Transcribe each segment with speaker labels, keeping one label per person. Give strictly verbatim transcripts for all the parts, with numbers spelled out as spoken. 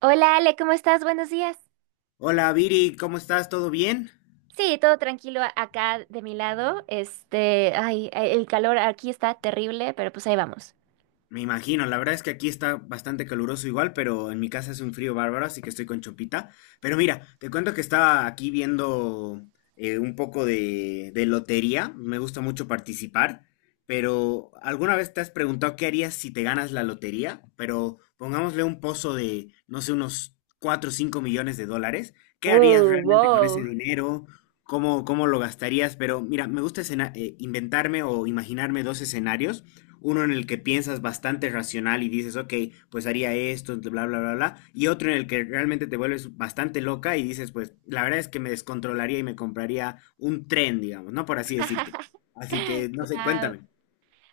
Speaker 1: Hola Ale, ¿cómo estás? Buenos días.
Speaker 2: Hola Viri, ¿cómo estás? ¿Todo bien?
Speaker 1: Sí, todo tranquilo a- acá de mi lado. Este, ay, el calor aquí está terrible, pero pues ahí vamos.
Speaker 2: Me imagino, la verdad es que aquí está bastante caluroso igual, pero en mi casa hace un frío bárbaro, así que estoy con chopita. Pero mira, te cuento que estaba aquí viendo eh, un poco de, de lotería, me gusta mucho participar, pero ¿alguna vez te has preguntado qué harías si te ganas la lotería? Pero pongámosle un pozo de, no sé, unos cuatro o cinco millones de dólares. ¿Qué harías
Speaker 1: Wow,
Speaker 2: realmente con ese
Speaker 1: wow.
Speaker 2: dinero? ¿Cómo, cómo lo gastarías? Pero mira, me gusta escena- eh, inventarme o imaginarme dos escenarios, uno en el que piensas bastante racional y dices, ok, pues haría esto, bla, bla, bla, bla, y otro en el que realmente te vuelves bastante loca y dices, pues la verdad es que me descontrolaría y me compraría un tren, digamos, ¿no? Por así decirte. Así que, no sé,
Speaker 1: Guau.
Speaker 2: cuéntame.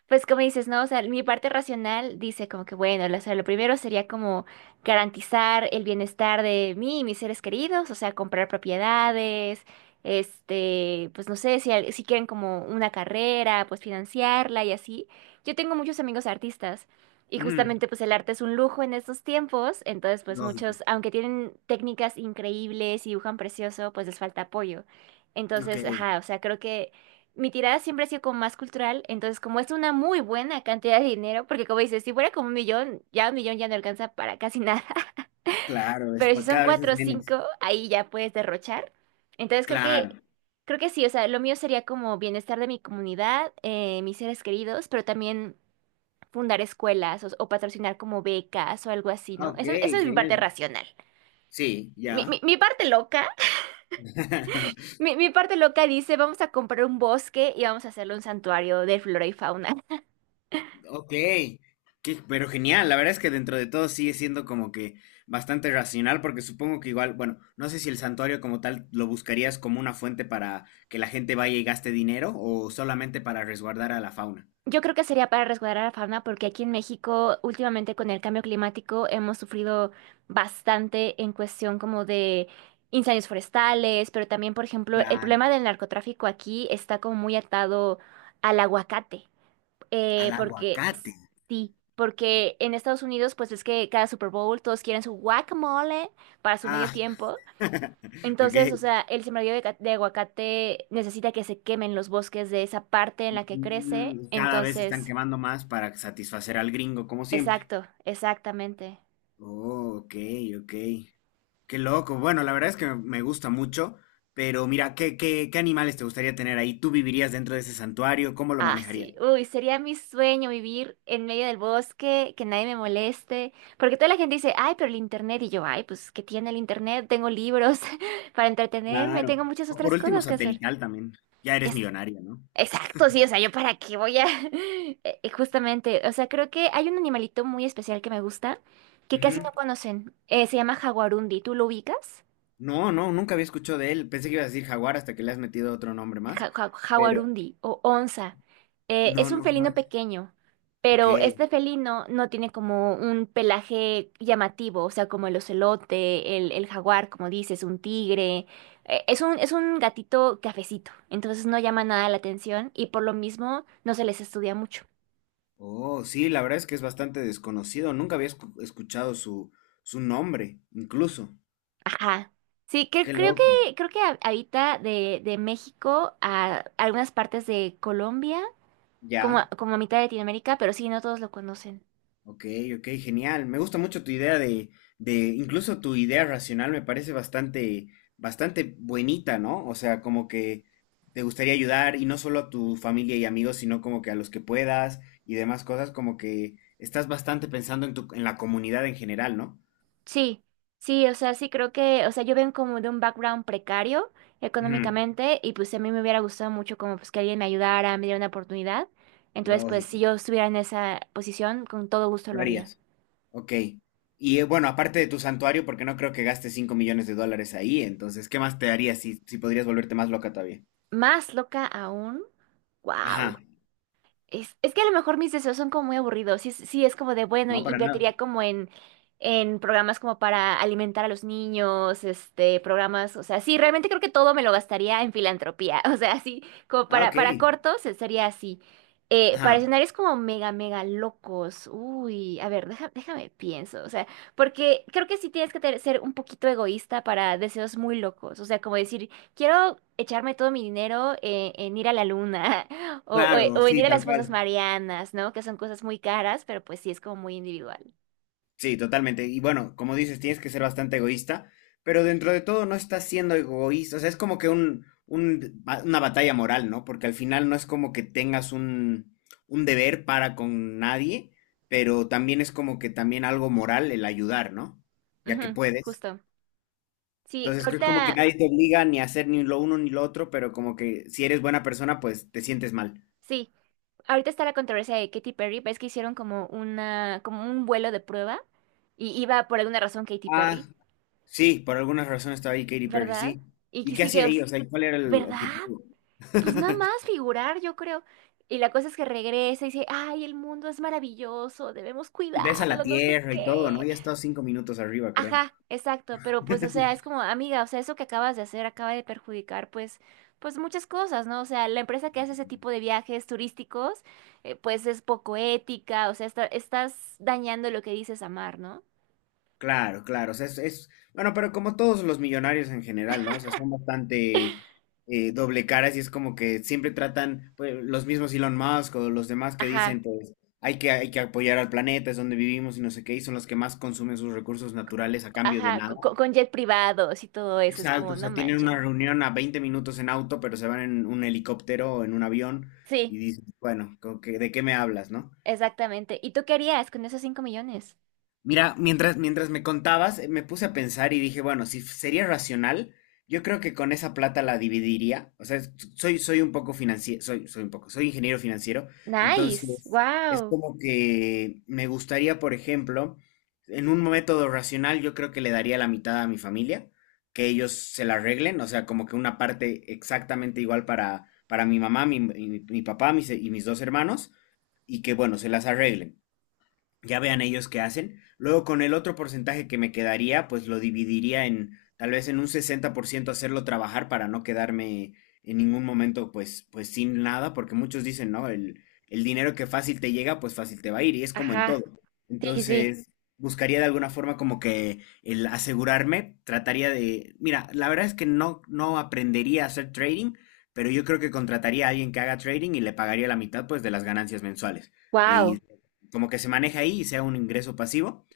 Speaker 1: Pues como dices, ¿no? O sea, mi parte racional dice como que, bueno, lo, o sea, lo primero sería como garantizar el bienestar de mí y mis seres queridos, o sea, comprar propiedades, este, pues no sé, si, al- si quieren como una carrera, pues financiarla y así. Yo tengo muchos amigos artistas y
Speaker 2: Ujú.
Speaker 1: justamente pues el arte es un lujo en estos tiempos, entonces pues
Speaker 2: Lógico.
Speaker 1: muchos, aunque tienen técnicas increíbles y dibujan precioso, pues les falta apoyo.
Speaker 2: Ok,
Speaker 1: Entonces, ajá, o sea, creo que mi tirada siempre ha sido como más cultural, entonces como es una muy buena cantidad de dinero, porque como dices, si fuera como un millón, ya un millón ya no alcanza para casi nada,
Speaker 2: claro, es,
Speaker 1: pero si
Speaker 2: pa-
Speaker 1: son
Speaker 2: cada vez
Speaker 1: cuatro
Speaker 2: es
Speaker 1: o cinco,
Speaker 2: menos.
Speaker 1: ahí ya puedes derrochar. Entonces creo que,
Speaker 2: Claro.
Speaker 1: creo que sí, o sea, lo mío sería como bienestar de mi comunidad, eh, mis seres queridos, pero también fundar escuelas o, o patrocinar como becas o algo así,
Speaker 2: Ah,
Speaker 1: ¿no?
Speaker 2: ok,
Speaker 1: Esa, esa es mi parte
Speaker 2: genial.
Speaker 1: racional.
Speaker 2: Sí,
Speaker 1: Mi, mi,
Speaker 2: ya.
Speaker 1: mi parte loca, mi, mi parte loca dice, vamos a comprar un bosque y vamos a hacerle un santuario de flora y fauna.
Speaker 2: Ok, qué- pero genial, la verdad es que dentro de todo sigue siendo como que bastante racional, porque supongo que igual, bueno, no sé si el santuario como tal lo buscarías como una fuente para que la gente vaya y gaste dinero o solamente para resguardar a la fauna.
Speaker 1: Yo creo que sería para resguardar a la fauna porque aquí en México últimamente con el cambio climático hemos sufrido bastante en cuestión como de incendios forestales, pero también, por ejemplo, el
Speaker 2: Claro,
Speaker 1: problema del narcotráfico aquí está como muy atado al aguacate,
Speaker 2: al
Speaker 1: eh, porque s-
Speaker 2: aguacate.
Speaker 1: sí, porque en Estados Unidos pues es que cada Super Bowl todos quieren su guacamole para su medio
Speaker 2: Ah,
Speaker 1: tiempo,
Speaker 2: ok.
Speaker 1: entonces, o sea, el sembradío de, ca- de aguacate necesita que se quemen los bosques de esa parte en la que crece,
Speaker 2: Mm, Cada vez están
Speaker 1: entonces...
Speaker 2: quemando más para satisfacer al gringo, como siempre.
Speaker 1: Exacto, exactamente.
Speaker 2: Oh, ok, ok. Qué loco. Bueno, la verdad es que me gusta mucho, pero mira, ¿qué, qué, qué animales te gustaría tener ahí? ¿Tú vivirías dentro de ese santuario? ¿Cómo lo
Speaker 1: Ah, sí.
Speaker 2: manejarías?
Speaker 1: Uy, sería mi sueño vivir en medio del bosque, que nadie me moleste. Porque toda la gente dice, ay, pero el internet. Y yo, ay, pues, ¿qué tiene el internet? Tengo libros para entretenerme,
Speaker 2: Claro.
Speaker 1: tengo muchas
Speaker 2: O por
Speaker 1: otras
Speaker 2: último,
Speaker 1: cosas que hacer.
Speaker 2: satelital también. Ya eres
Speaker 1: Es,
Speaker 2: millonaria, ¿no?
Speaker 1: exacto, sí, o sea, ¿yo para qué voy a...? Eh, eh, Justamente, o sea, creo que hay un animalito muy especial que me gusta, que
Speaker 2: Ujú.
Speaker 1: casi no conocen. Eh, se llama jaguarundi. ¿Tú lo ubicas?
Speaker 2: No, no, nunca había escuchado de él. Pensé que ibas a decir jaguar hasta que le has metido otro nombre más.
Speaker 1: ja- ja-
Speaker 2: Pero
Speaker 1: Jaguarundi o onza. Eh, es
Speaker 2: no,
Speaker 1: un
Speaker 2: no,
Speaker 1: felino
Speaker 2: jamás.
Speaker 1: pequeño,
Speaker 2: Ok.
Speaker 1: pero este felino no tiene como un pelaje llamativo, o sea, como el ocelote, el, el jaguar, como dices, un tigre. Eh, es un, es un gatito cafecito, entonces no llama nada la atención y por lo mismo no se les estudia mucho.
Speaker 2: Oh, sí, la verdad es que es bastante desconocido. Nunca había escu- escuchado su, su, nombre, incluso.
Speaker 1: Ajá. Sí, que,
Speaker 2: Qué
Speaker 1: creo que,
Speaker 2: loco.
Speaker 1: creo que ha- habita de, de México a algunas partes de Colombia, como,
Speaker 2: Ya.
Speaker 1: a- como a mitad de Latinoamérica, pero sí, no todos lo conocen.
Speaker 2: Ok, ok, genial. Me gusta mucho tu idea de, de, incluso tu idea racional me parece bastante, bastante buenita, ¿no? O sea, como que te gustaría ayudar y no solo a tu familia y amigos, sino como que a los que puedas y demás cosas, como que estás bastante pensando en tu, en la comunidad en general, ¿no?
Speaker 1: Sí, sí, o sea, sí creo que, o sea, yo vengo como de un background precario
Speaker 2: Ujú,
Speaker 1: económicamente y pues a mí me hubiera gustado mucho como pues que alguien me ayudara, me diera una oportunidad. Entonces, pues si
Speaker 2: lógico,
Speaker 1: yo estuviera en esa posición, con todo gusto
Speaker 2: lo
Speaker 1: lo haría.
Speaker 2: harías. Ok. Y eh, bueno, aparte de tu santuario, porque no creo que gastes cinco millones de dólares ahí, entonces, ¿qué más te harías si, si podrías volverte más loca todavía?
Speaker 1: Más loca aún, wow.
Speaker 2: Ajá,
Speaker 1: Es, es que a lo mejor mis deseos son como muy aburridos. Sí, es- sí, es como de, bueno,
Speaker 2: no, para nada.
Speaker 1: invertiría como en, en programas como para alimentar a los niños, este, programas, o sea, sí, realmente creo que todo me lo gastaría en filantropía. O sea, así, como
Speaker 2: Ah,
Speaker 1: para,
Speaker 2: ok.
Speaker 1: para cortos se- sería así. Eh,
Speaker 2: Ajá,
Speaker 1: para escenarios como mega, mega locos. Uy, a ver, deja- déjame pienso. O sea, porque creo que sí tienes que ter- ser un poquito egoísta para deseos muy locos. O sea, como decir, quiero echarme todo mi dinero eh, en ir a la luna. O, o-
Speaker 2: claro,
Speaker 1: o venir
Speaker 2: sí,
Speaker 1: a las
Speaker 2: tal
Speaker 1: fosas
Speaker 2: cual.
Speaker 1: marianas, ¿no? Que son cosas muy caras, pero pues sí es como muy individual.
Speaker 2: Sí, totalmente. Y bueno, como dices, tienes que ser bastante egoísta, pero dentro de todo no estás siendo egoísta. O sea, es como que un, un- ba- una batalla moral, ¿no? Porque al final no es como que tengas un, un deber para con nadie, pero también es como que también algo moral el ayudar, ¿no? Ya que
Speaker 1: Ujú,
Speaker 2: puedes.
Speaker 1: justo. Sí,
Speaker 2: Entonces es como que
Speaker 1: ahorita,
Speaker 2: nadie te obliga ni a hacer ni lo uno ni lo otro, pero como que si eres buena persona, pues te sientes mal.
Speaker 1: sí, ahorita está la controversia de Katy Perry, ves que hicieron como una, como un vuelo de prueba y iba por alguna razón Katy
Speaker 2: Ah,
Speaker 1: Perry,
Speaker 2: sí, por alguna razón estaba ahí Katy Perry,
Speaker 1: ¿verdad?
Speaker 2: sí.
Speaker 1: Y
Speaker 2: ¿Y
Speaker 1: que
Speaker 2: qué
Speaker 1: sí
Speaker 2: hacía
Speaker 1: que,
Speaker 2: ahí?
Speaker 1: os-
Speaker 2: O sea, ¿y cuál era el
Speaker 1: ¿verdad?
Speaker 2: objetivo?
Speaker 1: Pues nada más figurar, yo creo. Y la cosa es que regresa y dice, ay, el mundo es maravilloso, debemos
Speaker 2: Y ves a la
Speaker 1: cuidarlo, no sé
Speaker 2: tierra y todo, ¿no?
Speaker 1: qué.
Speaker 2: Ya estado cinco minutos arriba, creo.
Speaker 1: Ajá, exacto, pero pues, o sea, es como, amiga, o sea, eso que acabas de hacer acaba de perjudicar, pues, pues muchas cosas, ¿no? O sea, la empresa que hace ese tipo de viajes turísticos, eh, pues es poco ética, o sea, está- estás dañando lo que dices amar, ¿no?
Speaker 2: Claro, claro. O sea, es, es- Bueno, pero como todos los millonarios en general, ¿no? O sea, son bastante eh, doble caras y es como que siempre tratan, pues, los mismos Elon Musk o los demás que
Speaker 1: Ajá,
Speaker 2: dicen, pues, hay que, hay que, apoyar al planeta, es donde vivimos y no sé qué, y son los que más consumen sus recursos naturales a cambio de
Speaker 1: ajá,
Speaker 2: nada.
Speaker 1: co- co- con, jet privados y todo eso, es
Speaker 2: Exacto,
Speaker 1: como,
Speaker 2: o
Speaker 1: no
Speaker 2: sea, tienen una
Speaker 1: manchen.
Speaker 2: reunión a veinte minutos en auto, pero se van en un helicóptero o en un avión y
Speaker 1: Sí,
Speaker 2: dices, bueno, como que, ¿de qué me hablas, no?
Speaker 1: exactamente. ¿Y tú qué harías con esos cinco millones?
Speaker 2: Mira, mientras, mientras me contabas, eh, me puse a pensar y dije, bueno, si f- sería racional, yo creo que con esa plata la dividiría. O sea, es- soy, soy un poco financiero, soy, soy un poco, soy ingeniero financiero.
Speaker 1: Nice,
Speaker 2: Entonces, es
Speaker 1: wow.
Speaker 2: como que me gustaría, por ejemplo, en un método racional, yo creo que le daría la mitad a mi familia, que ellos se la arreglen. O sea, como que una parte exactamente igual para, para, mi mamá, mi, mi- mi papá mis- y mis dos hermanos, y que, bueno, se las arreglen, ya vean ellos qué hacen. Luego con el otro porcentaje que me quedaría, pues lo dividiría en tal vez en un sesenta por ciento hacerlo trabajar para no quedarme en ningún momento pues, pues, sin nada, porque muchos dicen, no, el, el dinero que fácil te llega, pues fácil te va a ir, y es como en
Speaker 1: Ajá,
Speaker 2: todo.
Speaker 1: sí, sí, sí,
Speaker 2: Entonces, buscaría de alguna forma como que el asegurarme, trataría de, mira, la verdad es que no, no aprendería a hacer trading, pero yo creo que contrataría a alguien que haga trading y le pagaría la mitad pues de las ganancias mensuales. Eh, Y
Speaker 1: wow.
Speaker 2: como que se maneja ahí y sea un ingreso pasivo.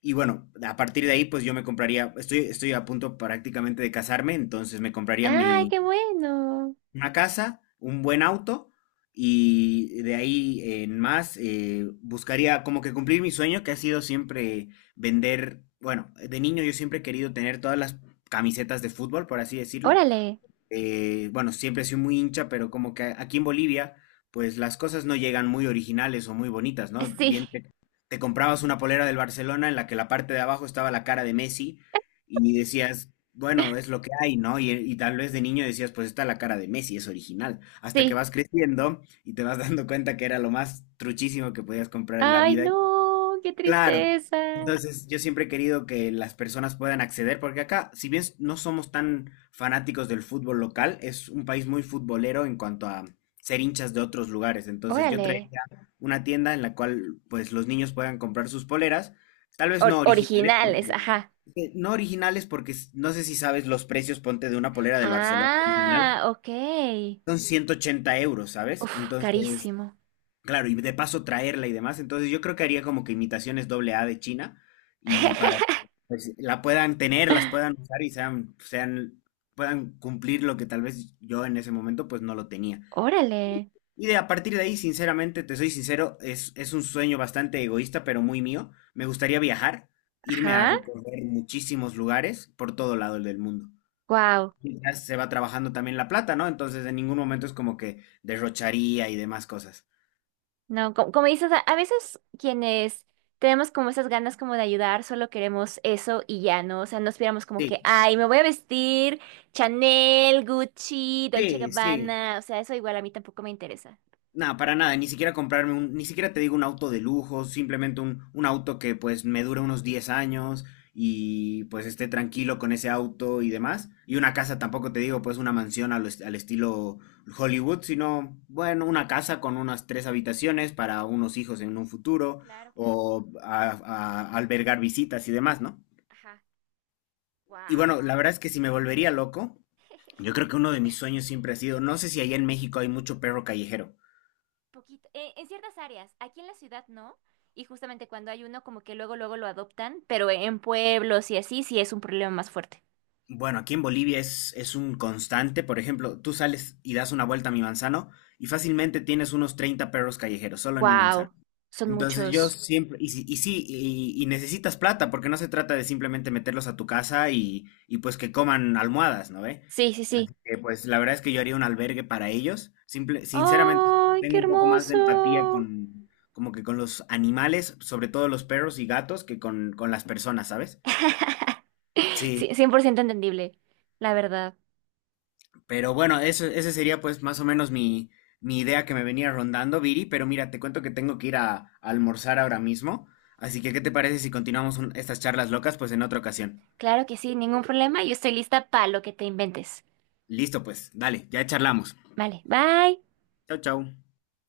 Speaker 2: Y bueno, a partir de ahí, pues yo me compraría, estoy, estoy, a punto prácticamente de casarme, entonces me compraría
Speaker 1: Ay,
Speaker 2: mi,
Speaker 1: qué bueno.
Speaker 2: una casa, un buen auto, y de ahí en más eh, buscaría como que cumplir mi sueño que ha sido siempre vender, bueno, de niño yo siempre he querido tener todas las camisetas de fútbol, por así decirlo,
Speaker 1: Órale,
Speaker 2: eh, bueno, siempre he sido muy hincha, pero como que aquí en Bolivia, pues las cosas no llegan muy originales o muy bonitas, ¿no?
Speaker 1: sí.
Speaker 2: Bien, te, te comprabas una polera del Barcelona en la que la parte de abajo estaba la cara de Messi y decías, bueno, es lo que hay, ¿no? Y, y tal vez de niño decías, pues está la cara de Messi, es original. Hasta que
Speaker 1: Sí.
Speaker 2: vas creciendo y te vas dando cuenta que era lo más truchísimo que podías comprar en la
Speaker 1: Ay,
Speaker 2: vida.
Speaker 1: no, qué
Speaker 2: Claro.
Speaker 1: tristeza.
Speaker 2: Entonces, yo siempre he querido que las personas puedan acceder, porque acá, si bien no somos tan fanáticos del fútbol local, es un país muy futbolero en cuanto a ser hinchas de otros lugares. Entonces, yo
Speaker 1: Órale.
Speaker 2: traería una tienda en la cual, pues, los niños puedan comprar sus poleras, tal vez
Speaker 1: Or-
Speaker 2: no originales,
Speaker 1: originales,
Speaker 2: porque
Speaker 1: ajá.
Speaker 2: eh, no originales, porque s- no sé si sabes los precios, ponte de una polera del Barcelona
Speaker 1: Ah,
Speaker 2: original,
Speaker 1: ok.
Speaker 2: son ciento ochenta euros, ¿sabes?
Speaker 1: Uf,
Speaker 2: Entonces,
Speaker 1: carísimo.
Speaker 2: claro, y de paso traerla y demás. Entonces yo creo que haría como que imitaciones doble A de China y para que pues, la puedan tener, las puedan usar y sean, sean, puedan cumplir lo que tal vez yo en ese momento pues no lo tenía.
Speaker 1: Órale.
Speaker 2: Y de a partir de ahí, sinceramente, te soy sincero, es, es un sueño bastante egoísta, pero muy mío. Me gustaría viajar, irme a
Speaker 1: Ajá.
Speaker 2: recorrer muchísimos lugares por todo lado del mundo.
Speaker 1: Wow.
Speaker 2: Quizás se va trabajando también la plata, ¿no? Entonces en ningún momento es como que derrocharía y demás cosas.
Speaker 1: No, co- como, dices, a, a veces quienes tenemos como esas ganas como de ayudar, solo queremos eso y ya, ¿no? O sea, no esperamos como
Speaker 2: Sí,
Speaker 1: que, ay, me voy a vestir Chanel, Gucci, Dolce
Speaker 2: sí, sí.
Speaker 1: Gabbana. O sea, eso igual a mí tampoco me interesa.
Speaker 2: No, para nada, ni siquiera comprarme un, ni siquiera te digo un auto de lujo, simplemente un, un auto que pues me dure unos diez años y pues esté tranquilo con ese auto y demás. Y una casa tampoco te digo pues una mansión al, est- al estilo Hollywood, sino bueno, una casa con unas tres habitaciones para unos hijos en un futuro
Speaker 1: Claro, claro.
Speaker 2: o a- a- albergar visitas y demás, ¿no?
Speaker 1: Ajá.
Speaker 2: Y
Speaker 1: Wow.
Speaker 2: bueno, la verdad es que si me volvería loco, yo creo que uno de mis sueños siempre ha sido, no sé si allá en México hay mucho perro callejero.
Speaker 1: Poquito. Eh, en ciertas áreas, aquí en la ciudad no, y justamente cuando hay uno como que luego luego lo adoptan, pero en pueblos y así sí es un problema más fuerte.
Speaker 2: Bueno, aquí en Bolivia es, es, un constante. Por ejemplo, tú sales y das una vuelta a mi manzano y fácilmente tienes unos treinta perros callejeros solo en mi manzano.
Speaker 1: Wow, son
Speaker 2: Entonces yo
Speaker 1: muchos.
Speaker 2: siempre, y, si- y sí, y, y necesitas plata, porque no se trata de simplemente meterlos a tu casa y, y pues que coman almohadas, ¿no ve?
Speaker 1: Sí, sí, sí.
Speaker 2: Así que pues la verdad es que yo haría un albergue para ellos. Simple, sinceramente,
Speaker 1: ¡Ay, qué
Speaker 2: tengo un poco más de empatía
Speaker 1: hermoso!
Speaker 2: con, como que con los animales, sobre todo los perros y gatos, que con, con, las personas, ¿sabes? Sí.
Speaker 1: Sí, cien por ciento entendible, la verdad.
Speaker 2: Pero bueno, eso, ese sería pues más o menos mi, mi idea que me venía rondando, Viri, pero mira, te cuento que tengo que ir a, a almorzar ahora mismo, así que ¿qué te parece si continuamos un- estas charlas locas pues en otra ocasión?
Speaker 1: Claro que sí, ningún problema, yo estoy lista para lo que te inventes.
Speaker 2: Listo, pues, dale, ya charlamos.
Speaker 1: Vale, bye.
Speaker 2: Chau, chau.